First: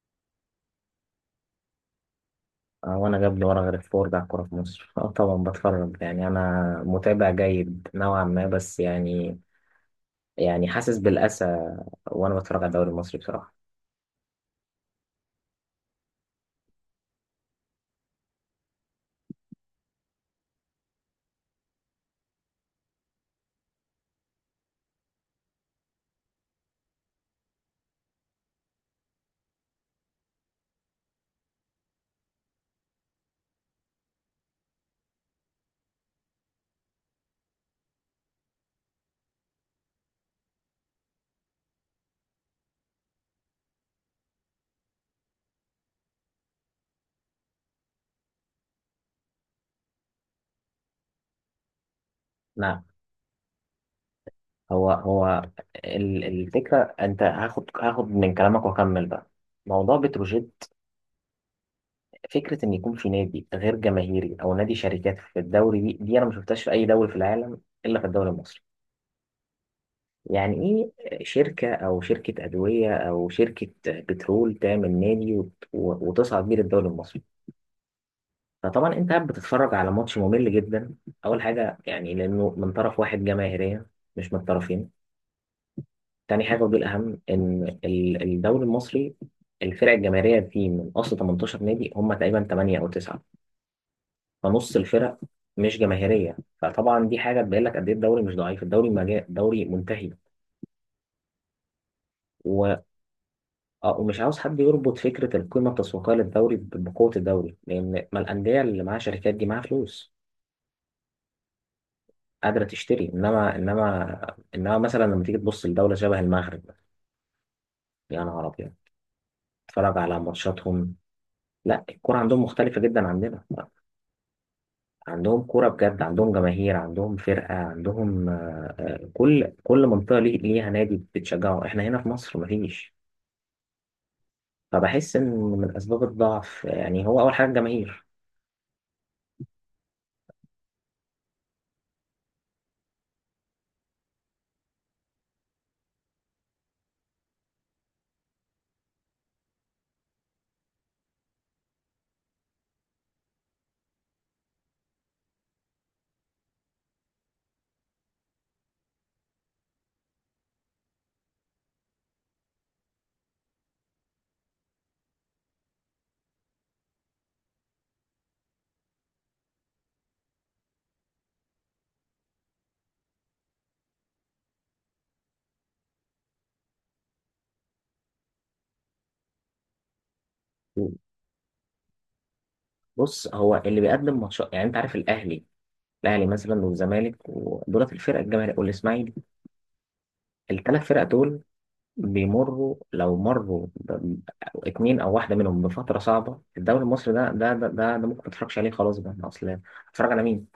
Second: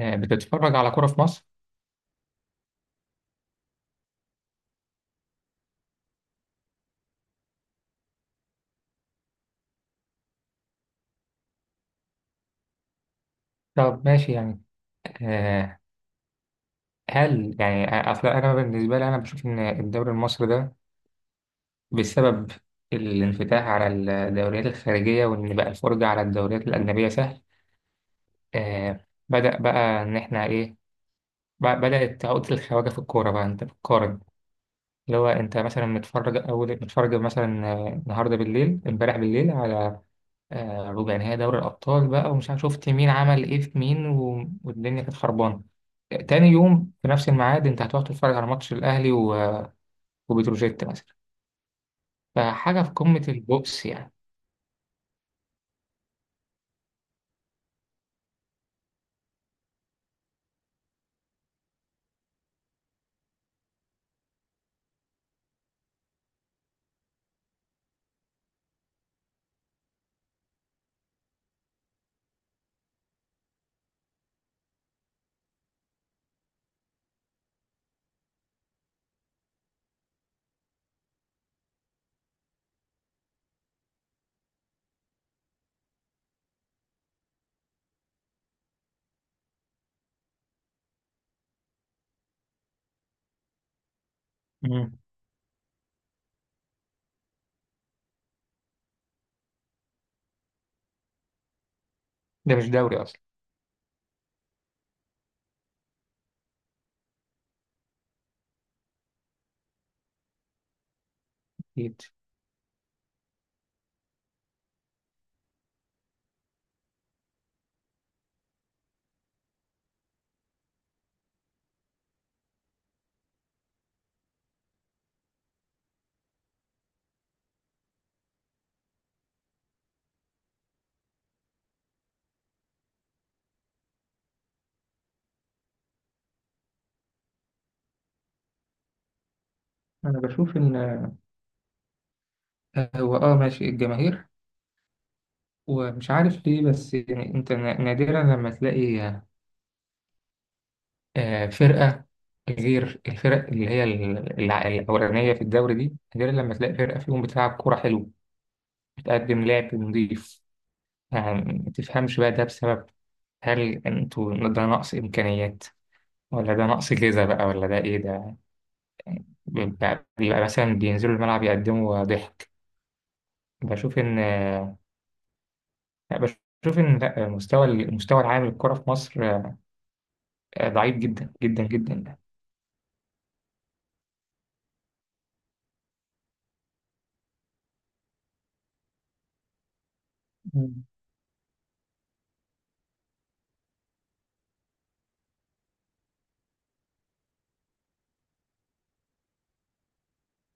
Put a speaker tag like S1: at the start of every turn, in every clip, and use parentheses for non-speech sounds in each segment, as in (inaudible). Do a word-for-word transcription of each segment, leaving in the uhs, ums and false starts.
S1: آه، بتتفرج على كرة في مصر؟
S2: آه، وانا جاب لي ورا غير الفور بتاع الكوره في مصر. اه طبعا بتفرج، يعني انا متابع جيد نوعا ما، بس يعني يعني حاسس بالاسى وانا بتفرج على الدوري المصري بصراحه.
S1: طب ماشي يعني. آه، هل يعني آه، أصل أنا بالنسبة لي أنا بشوف إن الدوري المصري ده بسبب الانفتاح على الدوريات الخارجية، وإن بقى الفرجة على الدوريات الأجنبية سهل. آه، بدأ بقى إن إحنا إيه، بقى- بدأت عقدة الخواجة في الكورة، بقى أنت بتقارن. اللي هو أنت مثلا متفرج، أول متفرج مثلا آه، النهاردة بالليل، إمبارح بالليل على آه، ربع نهائي دوري الأبطال، بقى ومش عارف شفت مين عمل إيه في مين و... والدنيا كانت خربانة. تاني يوم في نفس الميعاد أنت هتروح تتفرج على ماتش الأهلي و... وبتروجيت مثلا. فحاجة
S2: نعم.
S1: في قمة البؤس يعني.
S2: هو هو ال- الفكره انت هاخد هاخد من كلامك واكمل بقى موضوع بتروجيت. فكره ان يكون في نادي غير جماهيري او نادي شركات في الدوري، دي دي انا ما شفتهاش في اي دوري في العالم الا في الدوري المصري. يعني إيه، شركة أو شركة أدوية أو شركة بترول تعمل نادي وت- وتصعد بيه للدوري المصري؟ فطبعا أنت قاعد بتتفرج على ماتش ممل جدا. أول حاجة يعني، لأنه من طرف واحد جماهيرية مش من الطرفين. تاني حاجة، ودي الأهم، إن ال- الدوري المصري الفرق الجماهيرية فيه من أصل تمنتاشر نادي، هم تقريبا تمنية أو تسعة، فنص
S1: مم.
S2: الفرق مش جماهيرية. فطبعا دي حاجة تبين لك قد إيه الدوري مش ضعيف، الدوري مجا... دوري منتهي.
S1: ده مش
S2: و...
S1: دوري أصلا.
S2: اه، ومش عاوز حد يربط فكرة القيمة التسويقية للدوري ب- بقوة الدوري، لأن ما الأندية اللي معاها شركات دي معاها فلوس
S1: أكيد.
S2: قادرة تشتري. إنما إنما إنما مثلا لما تيجي تبص لدولة شبه المغرب، يا نهار أبيض، تتفرج على ماتشاتهم، لا الكرة عندهم مختلفة جدا عندنا. عندهم كرة بجد، عندهم جماهير، عندهم فرقة، عندهم، آه، آه، كل كل منطقة ليه- ليها نادي بتشجعه. إحنا هنا في مصر مفيش. فبحس إن من أسباب الضعف يعني هو أول حاجة الجماهير.
S1: أنا بشوف إن آه، هو أه ماشي الجماهير، ومش عارف ليه، بس يعني أنت نا- نادرا لما تلاقي آه، فرقة غير الفرق اللي هي ال- الع- الأولانية في الدوري دي. نادرا لما تلاقي فرقة فيهم بتلعب كورة حلوة، بتقدم لعب نظيف. يعني ما تفهمش بقى، ده بسبب، هل انتوا ده نقص إمكانيات، ولا ده نقص جيزة بقى، ولا ده إيه ده؟ بيبقى, بيبقى مثلا بينزلوا الملعب يقدموا ضحك. بشوف إن، لا بشوف إن لا، المستوى، المستوى العام للكرة في مصر آه، ضعيف جدا جدا جدا.
S2: بص، هو اللي بيقدم ماتشات يعني، انت عارف الاهلي. الاهلي مثلا والزمالك ودولت الفرق الجماهيريه والاسماعيلي، الثلاث
S1: مم.
S2: فرق دول بيمروا لو مروا ب- اتنين او واحده منهم بفتره صعبه، الدوري المصري ده ده ده ده, ده, ممكن متفرجش عليه خلاص، بقى اصل اتفرج على مين؟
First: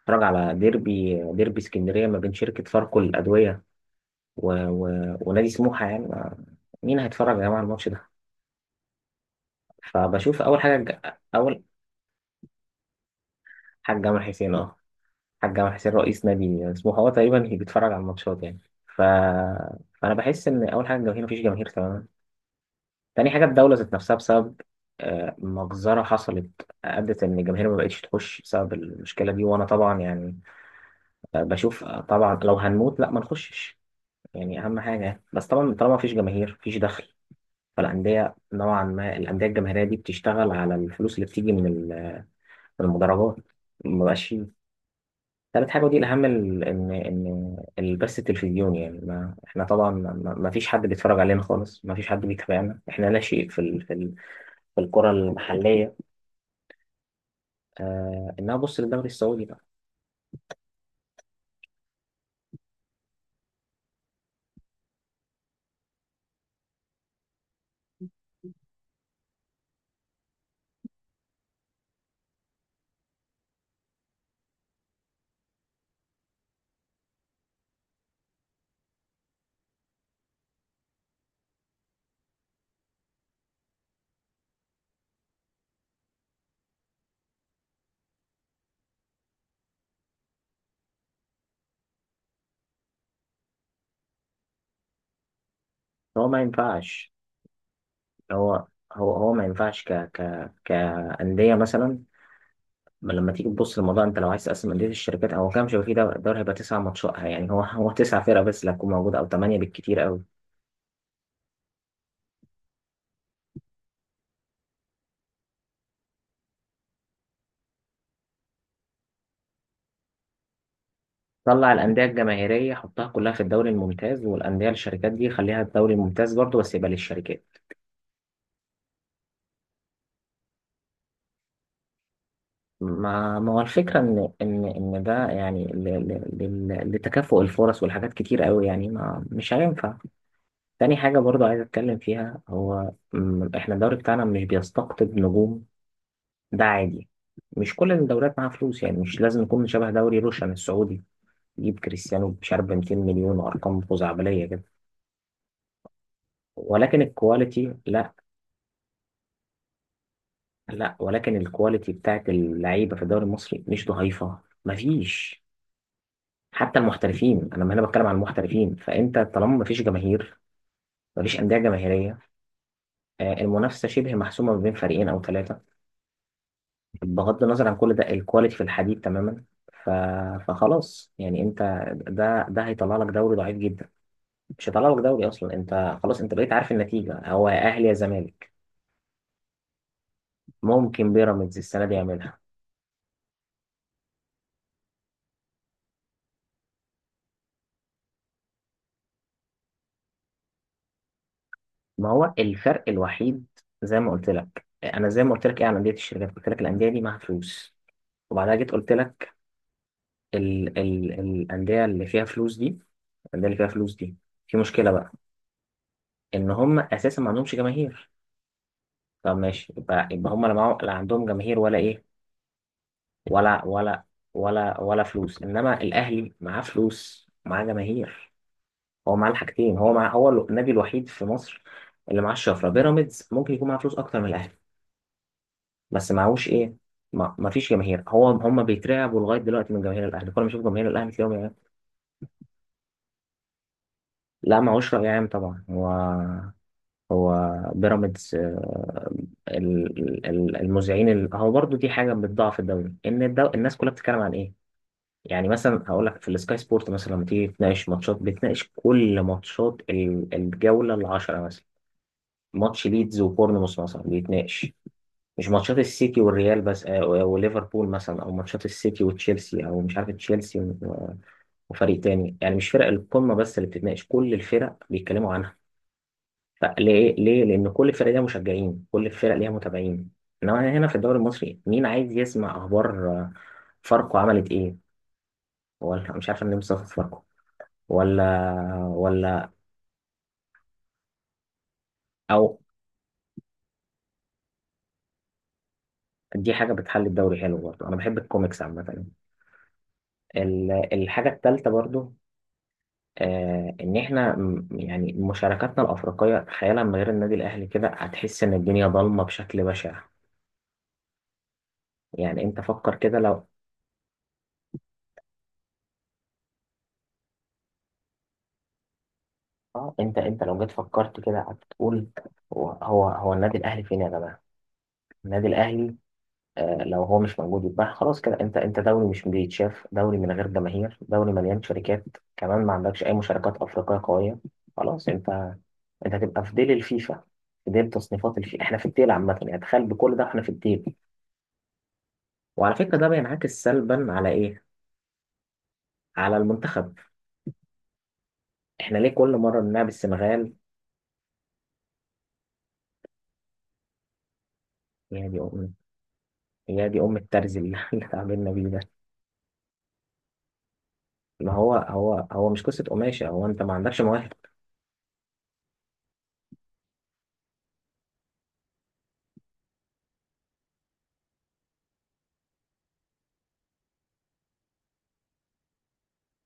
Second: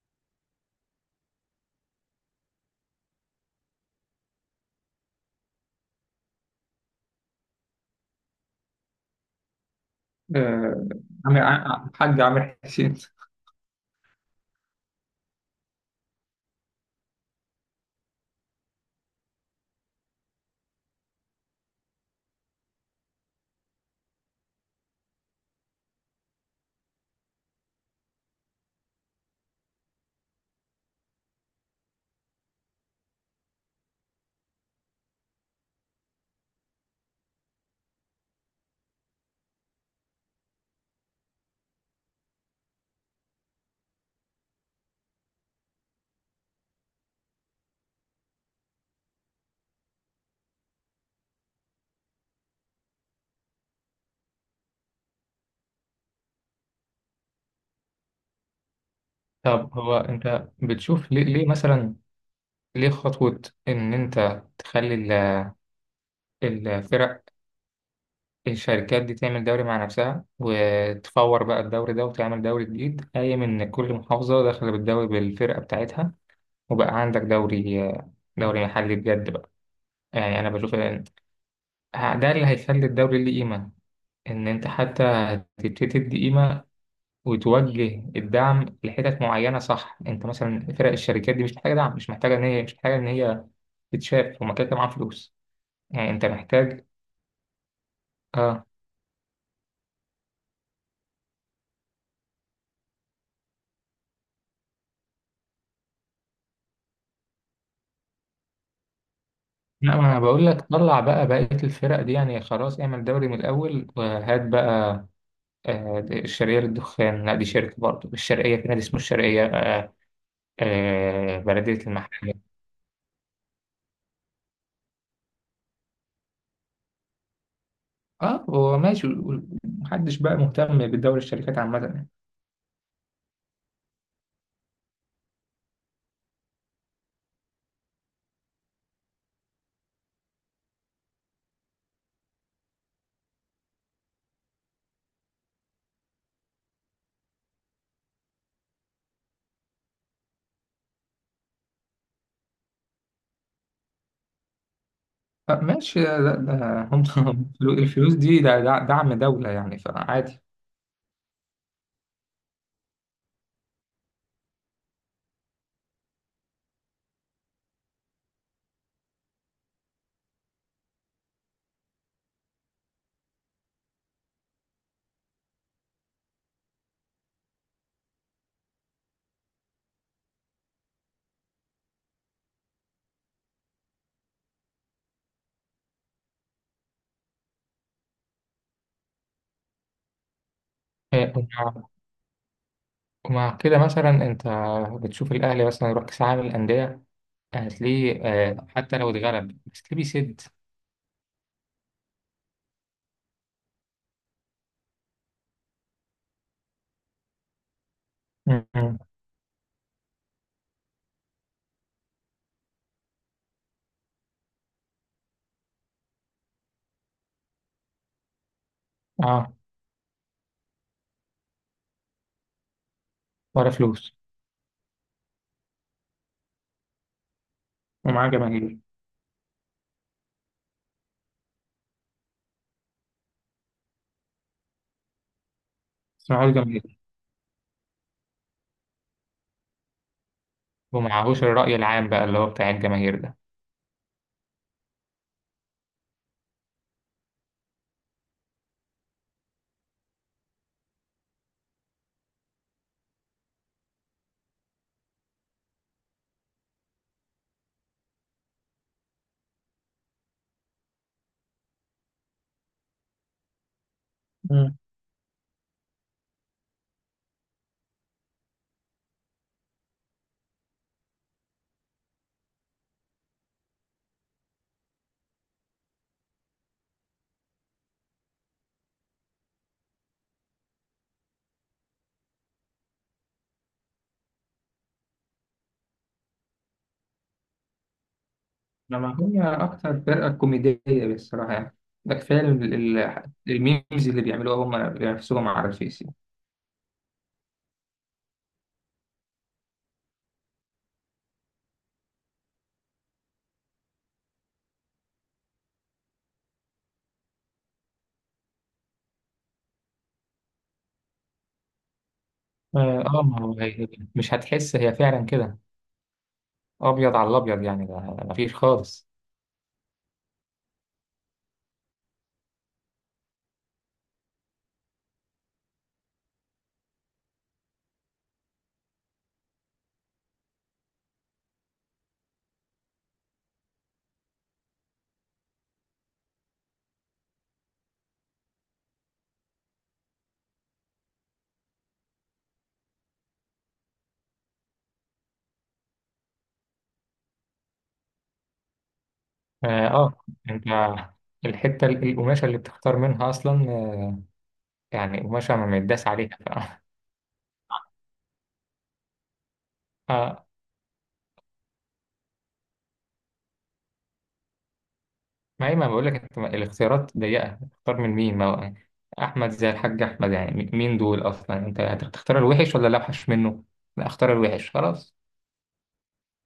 S2: اتفرج على ديربي، ديربي اسكندريه ما بين شركه فاركو للادويه و... و... ونادي سموحه، يعني ما- مين هيتفرج يا جماعه على الماتش ده؟ فبشوف اول حاجه
S1: آه،
S2: الج-
S1: عامر
S2: اول
S1: ع- حاج عامر حسين.
S2: حاجه جمال حسين، اه، حاج جمال حسين رئيس نادي اسمه هو تقريبا هي بيتفرج على الماتشات يعني. ف... فانا بحس ان اول حاجه الجماهير، مفيش جماهير تماما. تاني حاجه الدوله ذات نفسها، بسبب آه، مجزره حصلت، ادت ان الجماهير ما بقتش تخش بسبب المشكله دي. وانا طبعا يعني آه، بشوف آه، طبعا لو هنموت لا ما نخشش يعني، اهم حاجه. بس طبعا طالما مفيش جماهير مفيش دخل، فالانديه نوعا ما الانديه الجماهيريه دي بتشتغل على الفلوس اللي بتيجي من ال- من المدرجات، ما بقاش. ثالث حاجة ودي الأهم ال- إن إن البث التلفزيوني، يعني ما إحنا طبعا ما ما فيش حد بيتفرج علينا خالص، ما فيش حد بيتابعنا، إحنا لا شيء في ال في ال في الكرة المحلية. آه، إنها بص للدوري السعودي بقى.
S1: طب هو أنت بتشوف ليه, ليه مثلا ليه خطوة، إن أنت تخلي ال- الفرق، الشركات دي تعمل دوري مع نفسها، وتفور بقى الدوري ده، وتعمل دوري جديد قايم إن كل محافظة داخلة بالدوري بالفرقة بتاعتها، وبقى عندك دوري، دوري محلي بجد بقى. يعني أنا بشوف إن ده اللي هيخلي الدوري ليه قيمة، إن أنت حتى تبتدي تدي قيمة، وتوجه الدعم لحتت معينة. صح، أنت مثلا فرق الشركات دي مش محتاجة دعم، مش محتاجة إن هي، مش محتاجة إن هي تتشاف، هما كده كده معاهم فلوس. يعني أنت
S2: هو ما
S1: محتاج.
S2: ينفعش
S1: آه
S2: هو هو هو ما ينفعش ك ك كأندية مثلا. ما لما تيجي تبص للموضوع، أنت لو عايز تقسم أندية الشركات أو كام شبكة في دوري، دوري هيبقى تسع ماتشات يعني، هو هو تسع فرق بس اللي هتكون موجودة، أو ثمانية
S1: لا، ما
S2: بالكتير
S1: انا
S2: أوي.
S1: بقول لك طلع بقى بقية الفرق دي، يعني خلاص اعمل دوري من الاول وهات بقى آه، الشرقية للدخان. لا دي شركة برضه، الشرقية في نادي اسمه الشرقية. آه، آه،
S2: طلع
S1: بلدية
S2: الأندية
S1: المحلة.
S2: الجماهيرية حطها كلها في الدوري الممتاز، والأندية الشركات دي خليها الدوري الممتاز برضه بس يبقى للشركات.
S1: اه هو ماشي، محدش بقى مهتم بدوري الشركات عامة يعني.
S2: ما ما هو الفكرة إن إن إن ده يعني ل- ل- لل- لتكافؤ الفرص، والحاجات كتير قوي يعني ما مش هينفع. تاني حاجة برضه عايز أتكلم فيها، هو م، إحنا الدوري بتاعنا مش بيستقطب نجوم. ده عادي، مش كل الدوريات معاها فلوس يعني، مش لازم نكون شبه دوري روشن السعودي يجيب كريستيانو مش عارف ب 200 مليون وأرقام خزعبلية كده.
S1: آه، ماشي، ده ده
S2: ولكن
S1: هم. (laughs)
S2: الكواليتي لا.
S1: الفلوس دي، ده ده دعم دولة يعني، فعادي.
S2: لا، ولكن الكواليتي بتاعت اللعيبه في الدوري المصري مش ضعيفه. مفيش. حتى المحترفين، انا هنا بتكلم عن المحترفين، فانت طالما مفيش جماهير، مفيش انديه جماهيريه، آه، المنافسه شبه محسومه ما بين فريقين او ثلاثه، بغض النظر عن كل ده الكواليتي في الحديد تماما. ف... فخلاص يعني انت، ده ده هيطلع لك دوري ضعيف جدا، مش هيطلع لك دوري اصلا. انت خلاص، انت بقيت عارف النتيجه، هو يا اهلي يا زمالك، ممكن
S1: آه،
S2: بيراميدز
S1: ومع
S2: السنه دي يعملها.
S1: ومع كده مثلا انت بتشوف الاهلي مثلا يروح كاس العالم للاندية، هتلاقيه آه، حتى لو اتغلب، بس ليه بيسد.
S2: ما هو الفرق الوحيد، زي ما قلت لك انا، زي ما قلت لك ايه عن انديه الشركات، قلت لك الانديه دي معاها فلوس، وبعدها جيت قلت
S1: مم.
S2: لك ال ال الانديه اللي فيها فلوس دي، الانديه اللي فيها فلوس دي في مشكله بقى، ان هم اساسا ما عندهمش جماهير. طب
S1: اه.
S2: ماشي، يبقى يبقى هم لا معاهم- لا عندهم جماهير ولا ايه، ولا
S1: ولا
S2: ولا
S1: فلوس.
S2: ولا ولا فلوس، انما الاهلي معاه فلوس معاه
S1: ومعاه
S2: جماهير.
S1: جماهير.
S2: هو معاه الحاجتين، هو مع هو النادي الوحيد في مصر اللي معاه الشفره. بيراميدز ممكن يكون معاه فلوس اكتر من الاهلي، بس
S1: بس
S2: معهوش
S1: معهوش
S2: ايه،
S1: جماهير.
S2: ما ما فيش جماهير. هو هم بيترعبوا لغايه دلوقتي من جماهير الاهلي، كل ما اشوف جماهير الاهلي تلاقيهم
S1: ومعهوش
S2: يعني.
S1: الرأي العام بقى اللي هو بتاع الجماهير ده.
S2: لا معهوش راي عام طبعا، هو، هو بيراميدز آه، ال- ال- المذيعين، ال- هو برضو دي حاجه بتضعف الدوري، ان الدو... الناس كلها بتتكلم عن ايه. يعني مثلا هقول لك في السكاي سبورت مثلا، لما تيجي تناقش ماتشات بتناقش كل ماتشات ال- الجوله العشرة مثلا، ماتش ليدز وبورنموث مثلا بيتناقش،
S1: مم.
S2: مش ماتشات السيتي والريال بس آه، وليفربول مثلا، او ماتشات السيتي وتشيلسي، او مش عارف تشيلسي و- وفريق تاني يعني، مش فرق القمه بس اللي بتتناقش، كل الفرق بيتكلموا عنها. فليه؟ ليه لان كل الفرق ليها مشجعين، كل الفرق ليها متابعين. انما هنا في الدوري المصري مين عايز يسمع اخبار آه، فاركو عملت ايه، ولا مش عارف النمسا خسرت فاركو، ولا
S1: لما هي
S2: ولا
S1: أكتر فرقة كوميدية بالصراحة يعني، ده كفاية
S2: او
S1: ال- ال- الميمز اللي بيعملوها هم بنفسهم على الفيس يعني.
S2: دي حاجه بتحل الدوري حلو برضه، انا بحب الكوميكس عامه. ال- الحاجه الثالثه برضو آه، ان احنا م- يعني مشاركاتنا الافريقيه تخيلها من غير النادي الاهلي، كده هتحس ان الدنيا ضلمه بشكل بشع. يعني انت فكر
S1: اه
S2: كده
S1: آه، ما
S2: لو
S1: هو هي مش هتحس، هي فعلا كده أبيض على الأبيض. يعني ده، ده مفيش خالص.
S2: اه، انت انت لو جيت فكرت كده هتقول، هو هو هو النادي الاهلي فين يا جماعه، النادي الاهلي آه، لو هو مش موجود يبقى خلاص كده. انت انت دوري مش بيتشاف، دوري من غير جماهير، دوري مليان شركات، كمان ما عندكش اي مشاركات افريقيه قويه، خلاص انت، انت هتبقى في ديل الفيفا، في ديل تصنيفات الفيفا. احنا في الديل عامه يعني، تخيل بكل ده احنا في الديل. وعلى فكرة ده بينعكس سلبا على إيه؟ على المنتخب. إحنا ليه كل مرة
S1: اه
S2: بنلعب
S1: آه،
S2: السنغال؟
S1: أنت الحتة ال- القماشة اللي بتختار منها أصلا، آه، يعني
S2: يا دي
S1: قماشة ما
S2: أم،
S1: متداس عليها ف...
S2: يا
S1: (laughs)
S2: دي أم، الترز اللي (laughs) اللي اتعاملنا بيه ده.
S1: آه،
S2: ما هو هو هو مش قصة قماشة، هو أنت ما عندكش مواهب.
S1: ما هي ما بقول لك، انت ما- الاختيارات ضيقه، اختار من مين؟ ما هو احمد زي الحاج احمد، يعني م- مين دول اصلا؟ انت هتختار الوحش ولا الاوحش منه؟ لا اختار الوحش خلاص.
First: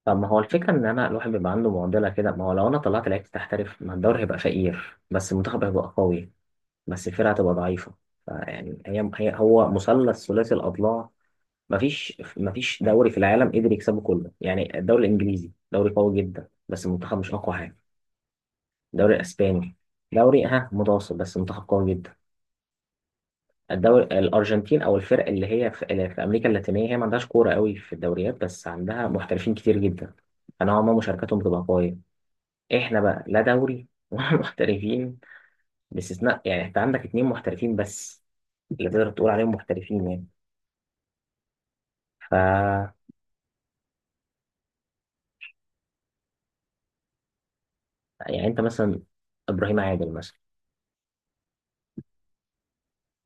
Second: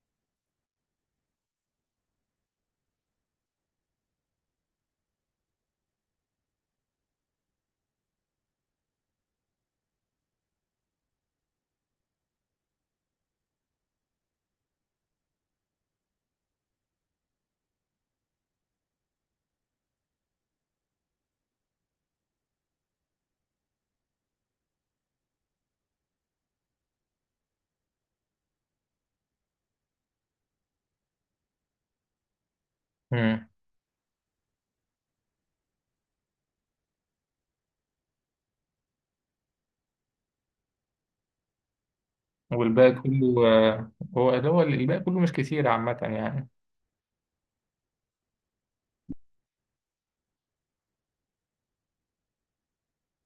S2: طب ما هو الفكرة إن أنا الواحد بيبقى عنده معضلة كده، ما هو لو أنا طلعت لعيبة تحترف ما الدوري هيبقى فقير، بس المنتخب هيبقى قوي، بس الفرقة هتبقى ضعيفة. فيعني هي هي هو مثلث ثلاثي الأضلاع، مفيش مفيش دوري في العالم قدر يكسبه كله، يعني الدوري الإنجليزي دوري قوي جدا بس المنتخب مش أقوى حاجة. الدوري الاسباني دوري ها متوسط بس منتخب قوي جدا. الدوري الارجنتين، او الفرق اللي هي في, اللي في امريكا اللاتينيه، هي ما عندهاش كوره قوي في الدوريات بس عندها محترفين كتير جدا، فنوعا ما مشاركتهم بتبقى قويه. احنا بقى لا
S1: امم.
S2: دوري ولا (laughs) محترفين، باستثناء يعني، انت عندك اتنين محترفين بس اللي تقدر تقول عليهم محترفين يعني. ف،
S1: والباقي كله آه، هو اللي هو الباقي كله مش كتير عامه يعني.
S2: يعني انت مثلا ابراهيم عادل مثلا.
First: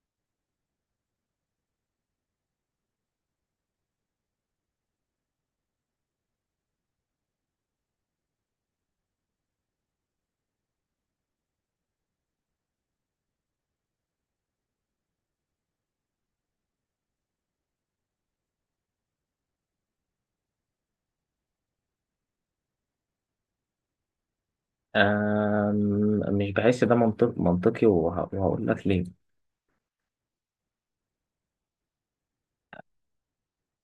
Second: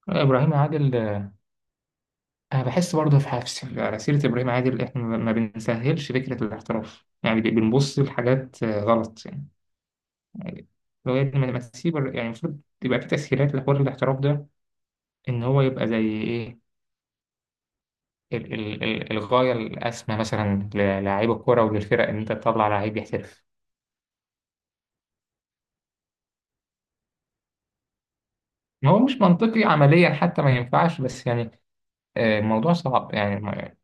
S1: ابراهيم عادل آه، انا بحس برضه في حفص على سيره ابراهيم عادل، احنا ما ما بنسهلش فكره الاحتراف، يعني ب- بنبص لحاجات آه، غلط يعني. يعني لو يا ابني ما ما تسيب الر- يعني المفروض تبقى في تسهيلات لحوار الاحتراف ده، ان هو يبقى زي ايه، ال- ال- ال- الغاية الأسمى مثلا للاعيب الكرة وللفرق، إن أنت تطلع لعيب يحترف.
S2: أم... مش بحس ده منطق منطقي، وه... وهقول لك
S1: هو
S2: ليه.
S1: مش منطقي عمليا، حتى ما ينفعش، بس يعني آه، الموضوع صعب يعني ما-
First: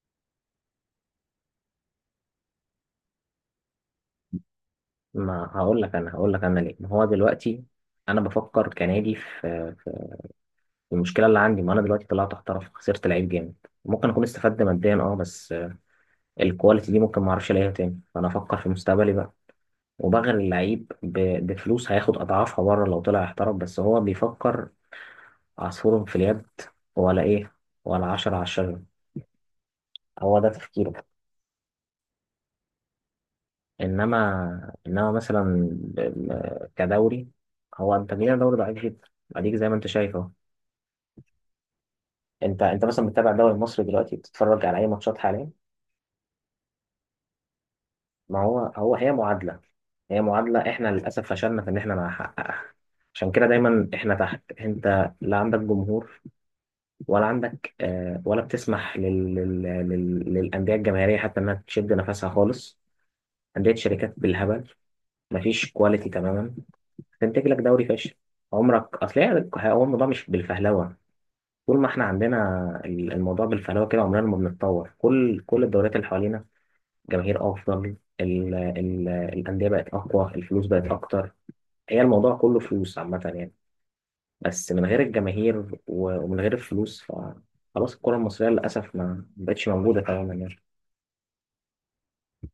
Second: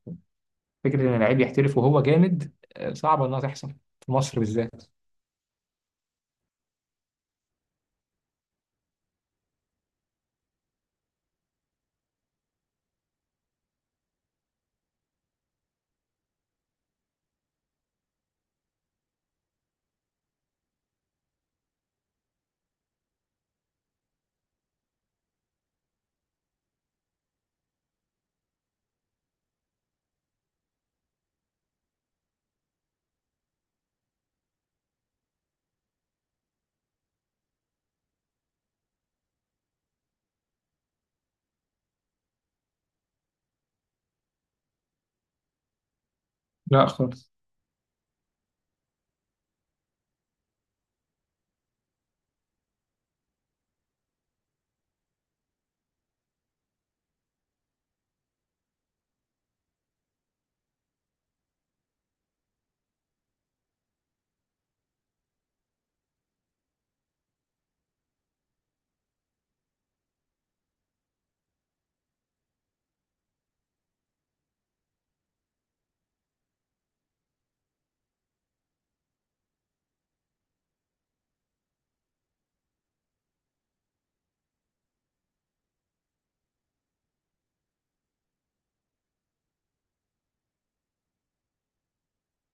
S1: فكرة إن اللعيب يحترف وهو جامد آه، صعبة إنها تحصل في مصر بالذات.
S2: ما هقول لك انا هقول لك انا ليه. ما هو دلوقتي انا بفكر كنادي في، في المشكله اللي عندي، ما انا دلوقتي طلعت احترف خسرت لعيب جامد، ممكن اكون استفدت ماديا اه، بس الكواليتي دي ممكن ما اعرفش الاقيها تاني، فانا افكر في مستقبلي بقى. وبغير اللعيب ب- بفلوس هياخد اضعافها بره لو طلع احترف، بس هو بيفكر عصفور في اليد ولا ايه، ولا عشرة على الشجرة، هو ده تفكيره. انما انما مثلا ب- ب- كدوري، هو انت جينا دوري ضعيف جدا، اديك زي ما انت شايف. انت انت مثلا بتتابع الدوري المصري دلوقتي، بتتفرج على اي ماتشات حاليا؟
S1: لا خالص.
S2: ما هو هو هي معادله، هي معادله احنا للاسف فشلنا في ان احنا نحققها، عشان كده دايما احنا تحت. انت لا عندك جمهور، ولا عندك آه، ولا بتسمح لل... لل... لل... للانديه الجماهيريه حتى انها تشد نفسها خالص، انديه شركات بالهبل، مفيش كواليتي تماما، تنتج لك دوري فاشل. عمرك، اصل هي- هو الموضوع مش بالفهلوه، طول ما احنا عندنا الموضوع بالفهلوه كده عمرنا ما بنتطور. كل كل الدوريات اللي حوالينا، جماهير افضل، ال ال الانديه بقت اقوى، الفلوس بقت اكتر، هي الموضوع كله فلوس عامه يعني، بس من غير الجماهير و- ومن غير الفلوس فخلاص الكره المصريه للاسف ما بقتش موجوده تماما يعني.